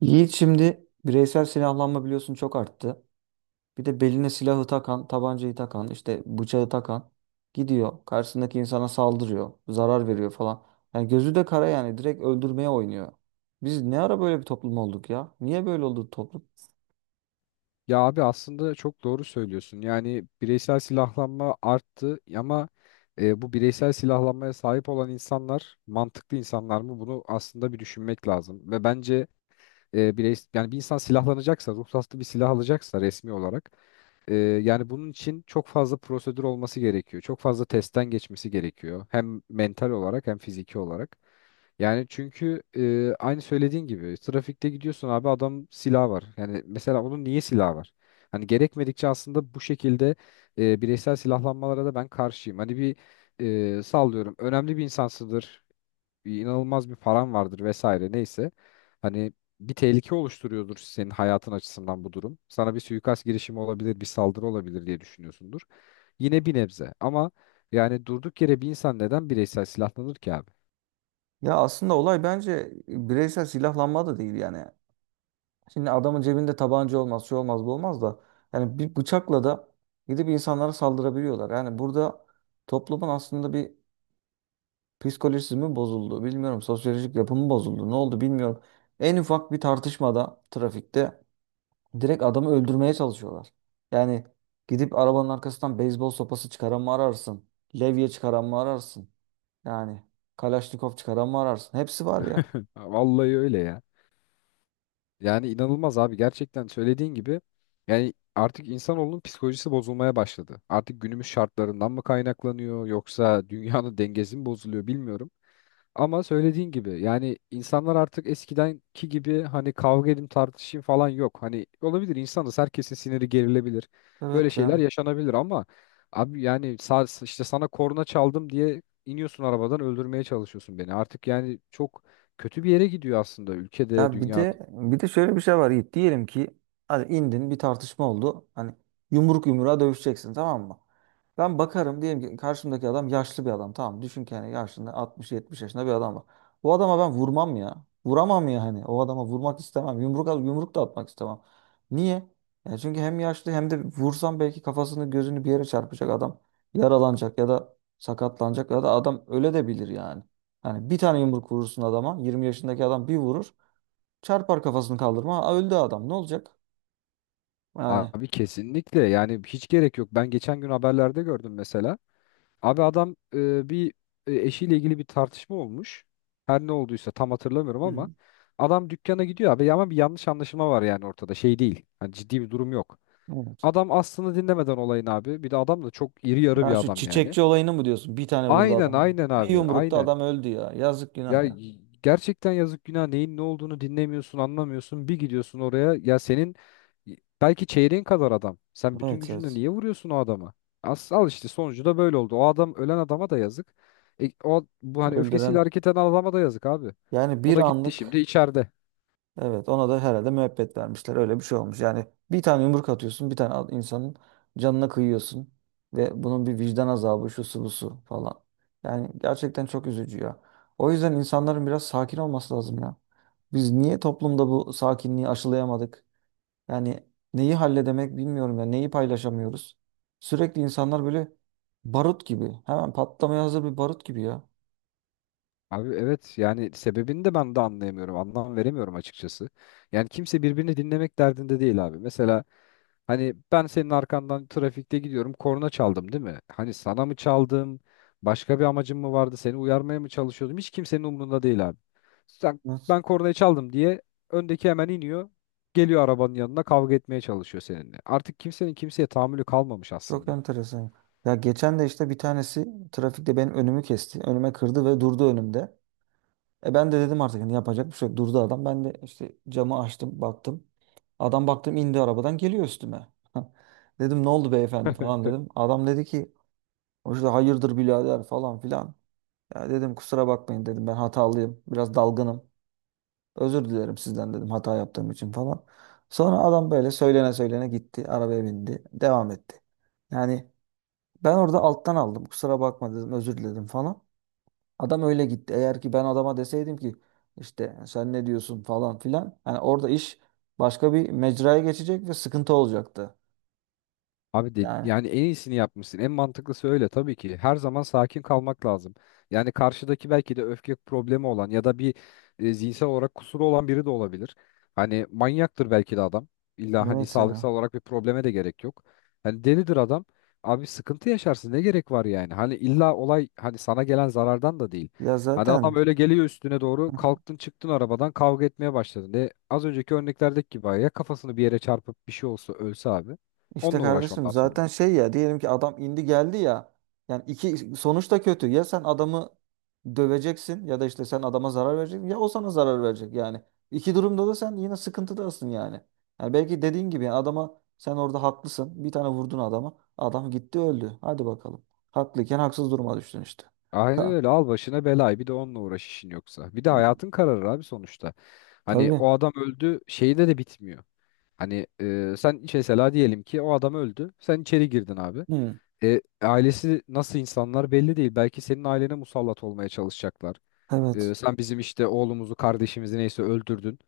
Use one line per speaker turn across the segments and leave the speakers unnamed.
Yiğit, şimdi bireysel silahlanma biliyorsun, çok arttı. Bir de beline silahı takan, tabancayı takan, işte bıçağı takan gidiyor. Karşısındaki insana saldırıyor, zarar veriyor falan. Yani gözü de kara, yani direkt öldürmeye oynuyor. Biz ne ara böyle bir toplum olduk ya? Niye böyle oldu toplum?
Ya abi aslında çok doğru söylüyorsun. Yani bireysel silahlanma arttı ama bu bireysel silahlanmaya sahip olan insanlar mantıklı insanlar mı? Bunu aslında bir düşünmek lazım. Ve bence yani bir insan silahlanacaksa, ruhsatlı bir silah alacaksa resmi olarak yani bunun için çok fazla prosedür olması gerekiyor. Çok fazla testten geçmesi gerekiyor. Hem mental olarak hem fiziki olarak. Yani çünkü aynı söylediğin gibi trafikte gidiyorsun abi adam silah var. Yani mesela onun niye silah var? Hani gerekmedikçe aslında bu şekilde bireysel silahlanmalara da ben karşıyım. Hani bir sallıyorum önemli bir insansıdır, inanılmaz bir paran vardır vesaire neyse. Hani bir tehlike oluşturuyordur senin hayatın açısından bu durum. Sana bir suikast girişimi olabilir, bir saldırı olabilir diye düşünüyorsundur. Yine bir nebze, ama yani durduk yere bir insan neden bireysel silahlanır ki abi?
Ya, aslında olay bence bireysel silahlanma da değil yani. Şimdi adamın cebinde tabanca olmaz, şu olmaz, bu olmaz da. Yani bir bıçakla da gidip insanlara saldırabiliyorlar. Yani burada toplumun aslında bir psikolojisi mi bozuldu bilmiyorum. Sosyolojik yapımı bozuldu. Ne oldu bilmiyorum. En ufak bir tartışmada trafikte direkt adamı öldürmeye çalışıyorlar. Yani gidip arabanın arkasından beyzbol sopası çıkaran mı ararsın? Levye çıkaran mı ararsın? Yani Kalaşnikov çıkaran mı ararsın? Hepsi var ya.
Vallahi öyle ya. Yani inanılmaz abi, gerçekten söylediğin gibi yani artık insanoğlunun psikolojisi bozulmaya başladı. Artık günümüz şartlarından mı kaynaklanıyor yoksa dünyanın dengesi mi bozuluyor bilmiyorum. Ama söylediğin gibi yani insanlar artık eskidenki gibi hani kavga edin tartışayım falan yok. Hani olabilir, insanız, herkesin siniri gerilebilir. Böyle
Evet
şeyler
ya.
yaşanabilir ama abi yani işte sana korna çaldım diye iniyorsun arabadan, öldürmeye çalışıyorsun beni. Artık yani çok kötü bir yere gidiyor aslında, ülkede,
Ya bir
dünyada.
de bir de şöyle bir şey var, Yiğit. Diyelim ki hadi indin, bir tartışma oldu. Hani yumruk yumruğa dövüşeceksin, tamam mı? Ben bakarım, diyelim ki karşımdaki adam yaşlı bir adam. Tamam, düşün ki yani yaşında 60-70 yaşında bir adam var. Bu adama ben vurmam ya. Vuramam ya hani. O adama vurmak istemem. Yumruk al, yumruk da atmak istemem. Niye? Ya çünkü hem yaşlı, hem de vursam belki kafasını gözünü bir yere çarpacak adam. Yaralanacak ya da sakatlanacak ya da adam öle de bilir yani. Yani bir tane yumruk vurursun adama. 20 yaşındaki adam bir vurur. Çarpar kafasını kaldırma. Aa, öldü adam. Ne olacak? Yani.
Abi kesinlikle, yani hiç gerek yok. Ben geçen gün haberlerde gördüm mesela. Abi adam eşiyle ilgili bir tartışma olmuş. Her ne olduysa tam hatırlamıyorum
Hı.
ama adam dükkana gidiyor abi, ama bir yanlış anlaşılma var yani ortada. Şey değil. Hani ciddi bir durum yok.
Evet.
Adam aslını dinlemeden olayın abi. Bir de adam da çok iri yarı
Ya
bir
şu
adam yani.
çiçekçi olayını mı diyorsun? Bir tane vurdu
Aynen
adam.
aynen
Bir
abi,
yumrukta
aynen.
adam öldü ya. Yazık, günah ya.
Gerçekten yazık günah, neyin ne olduğunu dinlemiyorsun, anlamıyorsun. Bir gidiyorsun oraya ya, senin belki çeyreğin kadar adam. Sen bütün
Evet,
gücünle
evet.
niye vuruyorsun o adamı? As al, işte sonucu da böyle oldu. O adam, ölen adama da yazık. O bu, hani öfkesiyle
Öldüren.
hareket eden adama da yazık abi.
Yani
O
bir
da gitti
anlık.
şimdi içeride.
Evet, ona da herhalde müebbet vermişler. Öyle bir şey olmuş. Yani bir tane yumruk atıyorsun. Bir tane insanın canına kıyıyorsun. Ve bunun bir vicdan azabı, şu su bu su falan. Yani gerçekten çok üzücü ya. O yüzden insanların biraz sakin olması lazım ya. Biz niye toplumda bu sakinliği aşılayamadık? Yani neyi halledemek bilmiyorum ya. Neyi paylaşamıyoruz. Sürekli insanlar böyle barut gibi. Hemen patlamaya hazır bir barut gibi ya.
Abi evet, yani sebebini de ben de anlayamıyorum. Anlam veremiyorum açıkçası. Yani kimse birbirini dinlemek derdinde değil abi. Mesela hani ben senin arkandan trafikte gidiyorum, korna çaldım değil mi? Hani sana mı çaldım? Başka bir amacım mı vardı? Seni uyarmaya mı çalışıyordum? Hiç kimsenin umurunda değil abi. Sen,
Evet.
ben kornayı çaldım diye öndeki hemen iniyor. Geliyor arabanın yanına, kavga etmeye çalışıyor seninle. Artık kimsenin kimseye tahammülü kalmamış
Çok
aslında.
enteresan. Ya geçen de işte bir tanesi trafikte benim önümü kesti. Önüme kırdı ve durdu önümde. E, ben de dedim artık hani yapacak bir şey yok. Durdu adam. Ben de işte camı açtım, baktım. Adam, baktım indi arabadan, geliyor üstüme. Dedim ne oldu beyefendi falan dedim. Adam dedi ki o işte hayırdır birader falan filan. Ya dedim kusura bakmayın dedim, ben hatalıyım. Biraz dalgınım. Özür dilerim sizden dedim, hata yaptığım için falan. Sonra adam böyle söylene söylene gitti. Arabaya bindi. Devam etti. Yani ben orada alttan aldım. Kusura bakma dedim, özür diledim falan. Adam öyle gitti. Eğer ki ben adama deseydim ki işte sen ne diyorsun falan filan. Yani orada iş başka bir mecraya geçecek ve sıkıntı olacaktı.
Abi,
Yani.
yani en iyisini yapmışsın. En mantıklısı öyle tabii ki. Her zaman sakin kalmak lazım. Yani karşıdaki belki de öfke problemi olan ya da bir zihinsel olarak kusuru olan biri de olabilir. Hani manyaktır belki de adam. İlla hani
Evet ya.
sağlıksal olarak bir probleme de gerek yok. Hani delidir adam. Abi sıkıntı yaşarsın, ne gerek var yani? Hani illa olay hani sana gelen zarardan da değil.
Ya
Hani adam
zaten.
öyle geliyor üstüne doğru, kalktın çıktın arabadan kavga etmeye başladın. De az önceki örneklerdeki gibi ya kafasını bir yere çarpıp bir şey olsa, ölse abi.
İşte
Onunla uğraş
kardeşim
ondan sonra.
zaten şey ya, diyelim ki adam indi geldi ya, yani iki sonuç da kötü ya. Sen adamı döveceksin ya da işte sen adama zarar vereceksin ya o sana zarar verecek yani, iki durumda da sen yine sıkıntıdasın yani. Yani belki dediğin gibi yani adama sen orada haklısın, bir tane vurdun adama, adam gitti öldü, hadi bakalım, haklıyken haksız duruma düştün işte.
Aynen
Ka-
öyle, al başına belayı, bir de onunla uğraş işin yoksa. Bir de hayatın kararır abi sonuçta. Hani
Tabii.
o adam öldü şeyde de bitmiyor. Hani sen mesela diyelim ki o adam öldü. Sen içeri girdin abi.
Hı.
E, ailesi nasıl insanlar belli değil. Belki senin ailene musallat olmaya çalışacaklar. E,
Evet.
sen bizim işte oğlumuzu, kardeşimizi, neyse öldürdün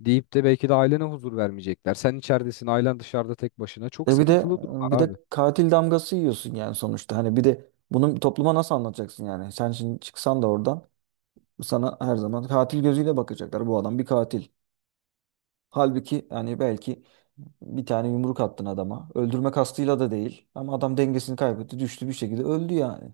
deyip de belki de ailene huzur vermeyecekler. Sen içeridesin, ailen dışarıda tek başına. Çok
E bir de
sıkıntılı durumlar
bir
abi.
de katil damgası yiyorsun yani sonuçta. Hani bir de bunu topluma nasıl anlatacaksın yani? Sen şimdi çıksan da oradan sana her zaman katil gözüyle bakacaklar. Bu adam bir katil. Halbuki yani belki bir tane yumruk attın adama. Öldürme kastıyla da değil. Ama adam dengesini kaybetti. Düştü, bir şekilde öldü yani.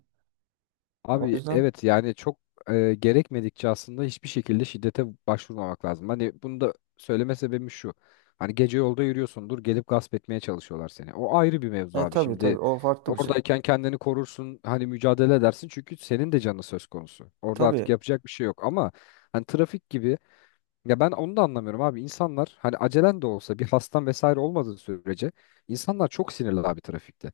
O
Abi
yüzden
evet, yani çok gerekmedikçe aslında hiçbir şekilde şiddete başvurmamak lazım. Hani bunu da söyleme sebebim şu. Hani gece yolda yürüyorsundur, gelip gasp etmeye çalışıyorlar seni. O ayrı bir mevzu abi.
tabii,
Şimdi
tabii, o farklı bir şey.
oradayken kendini korursun, hani mücadele edersin çünkü senin de canın söz konusu. Orada artık
Tabii.
yapacak bir şey yok ama hani trafik gibi, ya ben onu da anlamıyorum abi. İnsanlar hani acelen de olsa, bir hastan vesaire olmadığı sürece insanlar çok sinirli abi trafikte.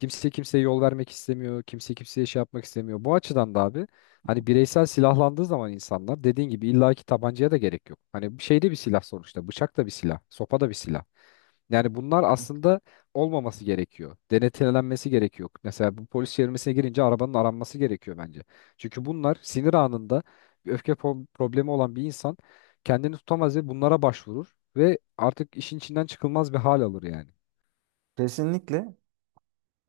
Kimse kimseye yol vermek istemiyor. Kimse kimseye şey yapmak istemiyor. Bu açıdan da abi hani bireysel silahlandığı zaman insanlar dediğin gibi illaki tabancaya da gerek yok. Hani şeyde bir silah sonuçta. Bıçak da bir silah. Sopa da bir silah. Yani bunlar aslında olmaması gerekiyor. Denetlenmesi gerekiyor. Mesela bu polis çevirmesine girince arabanın aranması gerekiyor bence. Çünkü bunlar sinir anında, bir problemi olan bir insan kendini tutamaz ve bunlara başvurur ve artık işin içinden çıkılmaz bir hal alır yani.
Kesinlikle.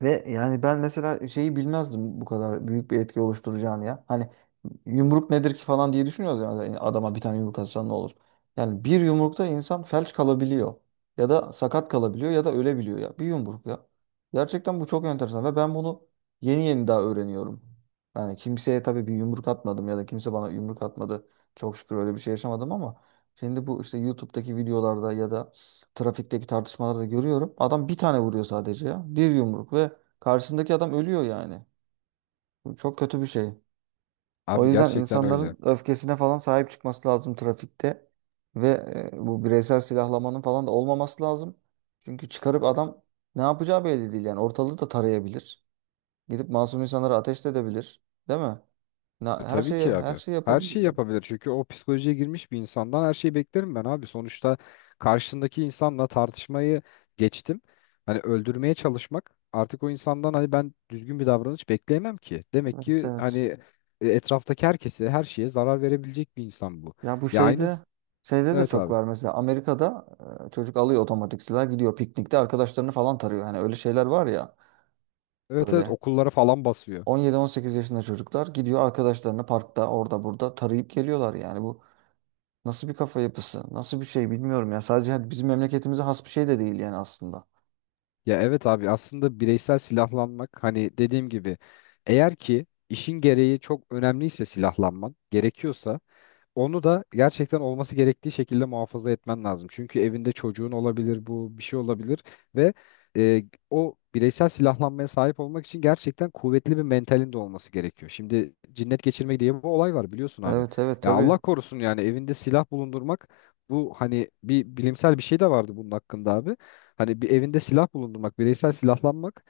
Ve yani ben mesela şeyi bilmezdim bu kadar büyük bir etki oluşturacağını ya. Hani yumruk nedir ki falan diye düşünüyoruz ya. Yani adama bir tane yumruk atsan ne olur. Yani bir yumrukta insan felç kalabiliyor ya da sakat kalabiliyor ya da ölebiliyor ya. Bir yumruk ya. Gerçekten bu çok enteresan ve ben bunu yeni yeni daha öğreniyorum. Yani kimseye tabii bir yumruk atmadım ya da kimse bana yumruk atmadı. Çok şükür öyle bir şey yaşamadım, ama şimdi bu işte YouTube'daki videolarda ya da trafikteki tartışmalarda da görüyorum. Adam bir tane vuruyor sadece ya. Bir yumruk ve karşısındaki adam ölüyor yani. Bu çok kötü bir şey. O
Abi
yüzden
gerçekten öyle.
insanların öfkesine falan sahip çıkması lazım trafikte. Ve bu bireysel silahlamanın falan da olmaması lazım. Çünkü çıkarıp adam ne yapacağı belli değil yani. Ortalığı da tarayabilir. Gidip masum insanlara ateş de edebilir. Değil mi? Her
Tabii
şeyi
ki
her
abi.
şeyi
Her şeyi
yapabilir.
yapabilir. Çünkü o psikolojiye girmiş bir insandan her şeyi beklerim ben abi. Sonuçta karşısındaki insanla tartışmayı geçtim. Hani öldürmeye çalışmak, artık o insandan hani ben düzgün bir davranış bekleyemem ki. Demek
Evet,
ki hani
evet.
etraftaki herkese, her şeye zarar verebilecek bir insan bu.
Ya bu
Ya aynı,
şeyde de
evet
çok
abi.
var mesela Amerika'da, çocuk alıyor otomatik silah, gidiyor piknikte arkadaşlarını falan tarıyor. Hani öyle şeyler var ya,
Evet evet,
böyle
okullara falan basıyor.
17-18 yaşında çocuklar gidiyor, arkadaşlarını parkta orada burada tarayıp geliyorlar. Yani bu nasıl bir kafa yapısı, nasıl bir şey bilmiyorum ya. Sadece hani bizim memleketimize has bir şey de değil yani aslında.
Ya evet abi, aslında bireysel silahlanmak hani dediğim gibi, eğer ki işin gereği çok önemliyse, silahlanman gerekiyorsa onu da gerçekten olması gerektiği şekilde muhafaza etmen lazım. Çünkü evinde çocuğun olabilir, bu bir şey olabilir ve e, o bireysel silahlanmaya sahip olmak için gerçekten kuvvetli bir mentalin de olması gerekiyor. Şimdi cinnet geçirmek diye bir olay var, biliyorsun abi.
Evet, evet,
Ya
tabii.
Allah korusun, yani evinde silah bulundurmak, bu hani bir bilimsel bir şey de vardı bunun hakkında abi. Hani bir evinde silah bulundurmak, bireysel silahlanmak,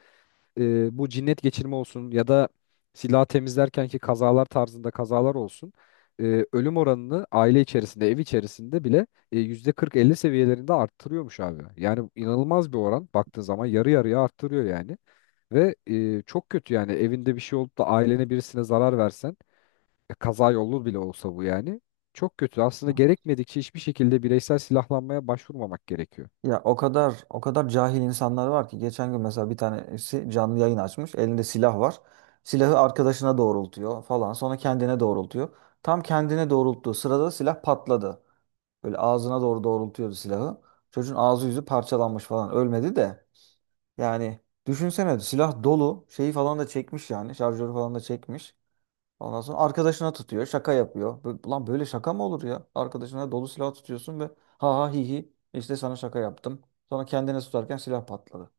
bu cinnet geçirme olsun ya da silah temizlerken ki kazalar tarzında kazalar olsun, ölüm oranını aile içerisinde, ev içerisinde bile %40-50 seviyelerinde arttırıyormuş abi. Yani inanılmaz bir oran, baktığın zaman yarı yarıya arttırıyor yani. Ve çok kötü, yani evinde bir şey olup da ailene, birisine zarar versen, kaza yolu bile olsa bu yani çok kötü. Aslında gerekmedikçe hiçbir şekilde bireysel silahlanmaya başvurmamak gerekiyor.
Ya o kadar o kadar cahil insanlar var ki geçen gün mesela bir tanesi canlı yayın açmış. Elinde silah var. Silahı arkadaşına doğrultuyor falan. Sonra kendine doğrultuyor. Tam kendine doğrulttuğu sırada silah patladı. Böyle ağzına doğru doğrultuyordu silahı. Çocuğun ağzı yüzü parçalanmış falan. Ölmedi de. Yani düşünsene silah dolu. Şeyi falan da çekmiş yani. Şarjörü falan da çekmiş. Ondan sonra arkadaşına tutuyor, şaka yapıyor. Lan böyle şaka mı olur ya? Arkadaşına dolu silah tutuyorsun ve ha ha hi hi işte sana şaka yaptım. Sonra kendine tutarken silah patladı.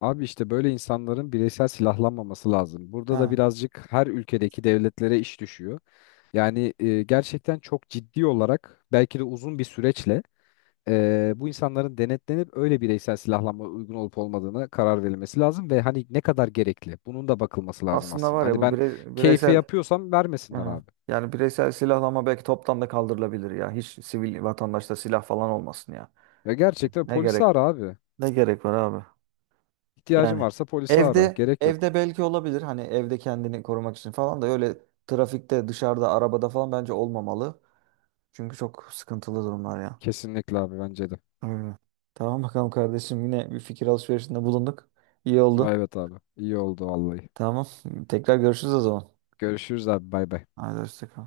Abi işte böyle insanların bireysel silahlanmaması lazım. Burada da
Ha.
birazcık her ülkedeki devletlere iş düşüyor. Yani gerçekten çok ciddi olarak belki de uzun bir süreçle bu insanların denetlenip öyle bireysel silahlanma uygun olup olmadığını karar verilmesi lazım ve hani ne kadar gerekli bunun da bakılması lazım
Aslında
aslında.
var ya
Hani
bu
ben keyfe
bireysel.
yapıyorsam vermesinler
Aha.
abi.
Yani bireysel silahlama belki toptan da kaldırılabilir ya. Hiç sivil vatandaşta silah falan olmasın ya.
Ya
Evet.
gerçekten
Ne
polisi
gerek
ara abi.
ne gerek var abi?
İhtiyacın
Yani
varsa polisi ara.
evde
Gerek yok.
evde belki olabilir. Hani evde kendini korumak için falan da öyle. Trafikte, dışarıda, arabada falan bence olmamalı. Çünkü çok sıkıntılı durumlar ya.
Kesinlikle abi, bence de.
Aynen. Tamam bakalım kardeşim, yine bir fikir alışverişinde bulunduk. İyi
Aa,
oldu.
evet abi. İyi oldu vallahi.
Tamam. Tekrar görüşürüz o zaman.
Görüşürüz abi. Bay bay.
Hadi, hoşça kal.